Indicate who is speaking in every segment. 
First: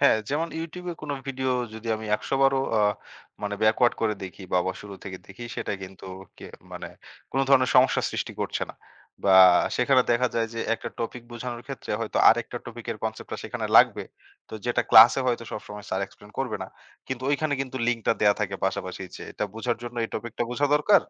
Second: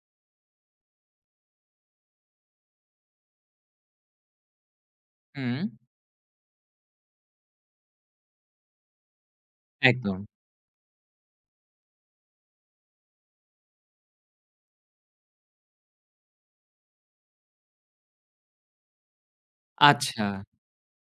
Speaker 1: হ্যাঁ, যেমন YouTube এ কোন ভিডিও যদি আমি ১০০ বার ও আ মানে backward করে দেখি বা আবার শুরু থেকে দেখি,
Speaker 2: হুম।
Speaker 1: সেটা কিন্তু কে মানে কোন ধরনের সমস্যা সৃষ্টি করছে না, বা সেখানে
Speaker 2: একদম।
Speaker 1: দেখা যায় যে, একটা টপিক বোঝানোর ক্ষেত্রে, হয়তো আরেকটা টপিক এর কনসেপ্টটা সেখানে লাগবে। তো, যেটা ক্লাসে হয়তো সবসময় স্যার এক্সপ্লেইন করবে না। কিন্তু ঐখানে কিন্তু লিংকটা দেওয়া থাকে পাশাপাশি যে, এটা বোঝার জন্য এই
Speaker 2: আচ্ছা।
Speaker 1: টপিকটা বোঝা দরকার।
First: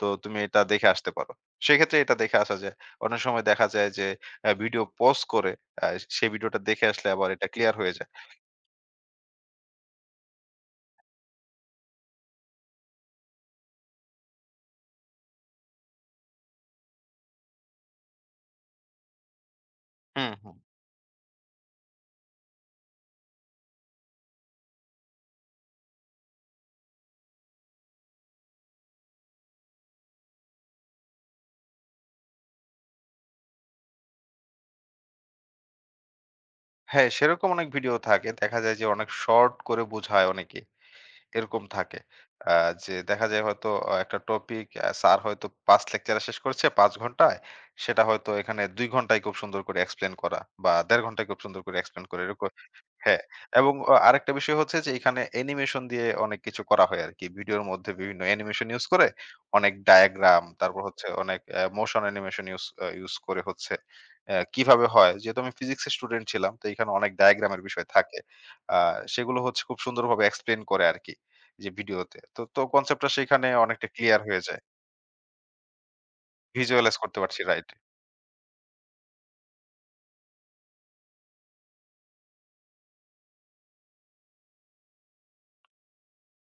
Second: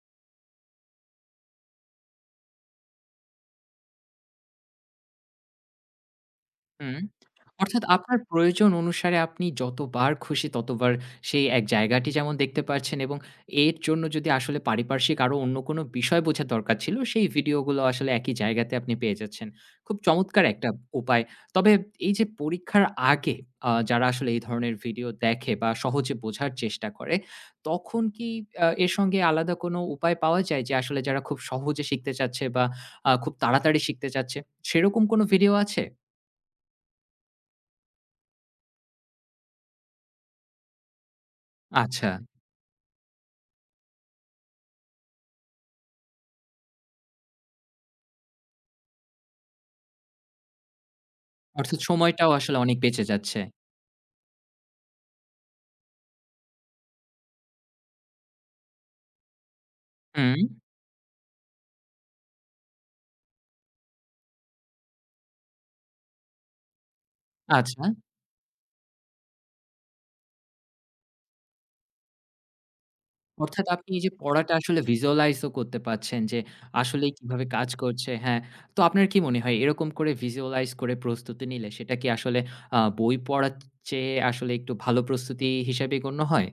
Speaker 1: তো, তুমি এটা দেখে আসতে পারো। সেক্ষেত্রে এটা দেখে আসা যায়। অনেক সময় দেখা যায় যে, অ্যা ভিডিও pause করে, অ্যা সেই ভিডিওটা দেখে
Speaker 2: হুম।
Speaker 1: আসলে আবার এটা ক্লিয়ার
Speaker 2: অর্থাৎ
Speaker 1: হয়ে যায়।
Speaker 2: আপনার প্রয়োজন অনুসারে আপনি যতবার খুশি ততবার, সেই এক জায়গাটি যেমন দেখতে পাচ্ছেন এবং এর জন্য যদি আসলে পারিপার্শ্বিক আরো অন্য কোন বিষয় বোঝার দরকার ছিল, সেই ভিডিওগুলো আসলে একই জায়গাতে আপনি পেয়ে যাচ্ছেন। খুব
Speaker 1: হুম,
Speaker 2: চমৎকার
Speaker 1: হুম।
Speaker 2: একটা উপায়। তবে এই যে পরীক্ষার আগে, আ যারা আসলে এই ধরনের ভিডিও দেখে বা সহজে বোঝার চেষ্টা করে, তখন কি আ এর সঙ্গে আলাদা কোন উপায় পাওয়া যায় যে, আসলে যারা খুব সহজে শিখতে চাচ্ছে বা আ খুব তাড়াতাড়ি শিখতে চাচ্ছে। সেরকম কোন ভিডিও আছে?
Speaker 1: হ্যাঁ, সেরকম অনেক ভিডিও থাকে। দেখা যায় যে, অনেক শর্ট করে বোঝায় অনেকেই। এরকম থাকে,
Speaker 2: আচ্ছা।
Speaker 1: আ যে দেখা যায় হয়তো, আ একটা টপিক, আ স্যার হয়তো ৫ লেকচারে শেষ করেছে ৫ ঘন্টায়, সেটা হয়তো এখানে ২ ঘন্টায় খুব সুন্দর করে এক্সপ্লেইন করা বা ১.৫ ঘন্টায় খুব সুন্দর করে
Speaker 2: অর্থাৎ
Speaker 1: এক্সপ্লেইন করে,
Speaker 2: সময়টাও
Speaker 1: এরকম
Speaker 2: আসলে অনেক বেঁচে
Speaker 1: হ্যাঁ,
Speaker 2: যাচ্ছে।
Speaker 1: এবং আ আরেকটা বিষয় হচ্ছে যে, এখানে অ্যানিমেশন দিয়ে অনেক কিছু করা হয় আর কি। ভিডিওর মধ্যে বিভিন্ন অ্যানিমেশন ইউজ করে অনেক diagram
Speaker 2: হুম।
Speaker 1: তারপর হচ্ছে অনেক এ motion animation ইউজ আ ইউজ করে হচ্ছে অ্যা কিভাবে হয়? যেহেতু আমি ফিজিক্স এর স্টুডেন্ট ছিলাম। তো এখানে অনেক diagram এর বিষয়
Speaker 2: আচ্ছা?
Speaker 1: থাকে। আ সেগুলো হচ্ছে খুব সুন্দরভাবে এক্সপ্লেইন করে আর কি যে, ভিডিওতে। তো তো, কনসেপ্ট টা সেখানে
Speaker 2: অর্থাৎ
Speaker 1: অনেকটা
Speaker 2: আপনি এই যে
Speaker 1: ক্লিয়ার হয়ে
Speaker 2: পড়াটা
Speaker 1: যায়।
Speaker 2: আসলে Visualize ও করতে পারছেন যে
Speaker 1: Visualize
Speaker 2: আসলেই
Speaker 1: করতে পারছি,
Speaker 2: কিভাবে কাজ
Speaker 1: রাইট।
Speaker 2: করছে। হ্যাঁ, তো আপনার কি মনে হয় এরকম করে Visualize করে প্রস্তুতি নিলে সেটা কি আসলে আ বই পড়ার চ চেয়ে আসলে একটু ভালো প্রস্তুতি হিসেবে গণ্য হয়?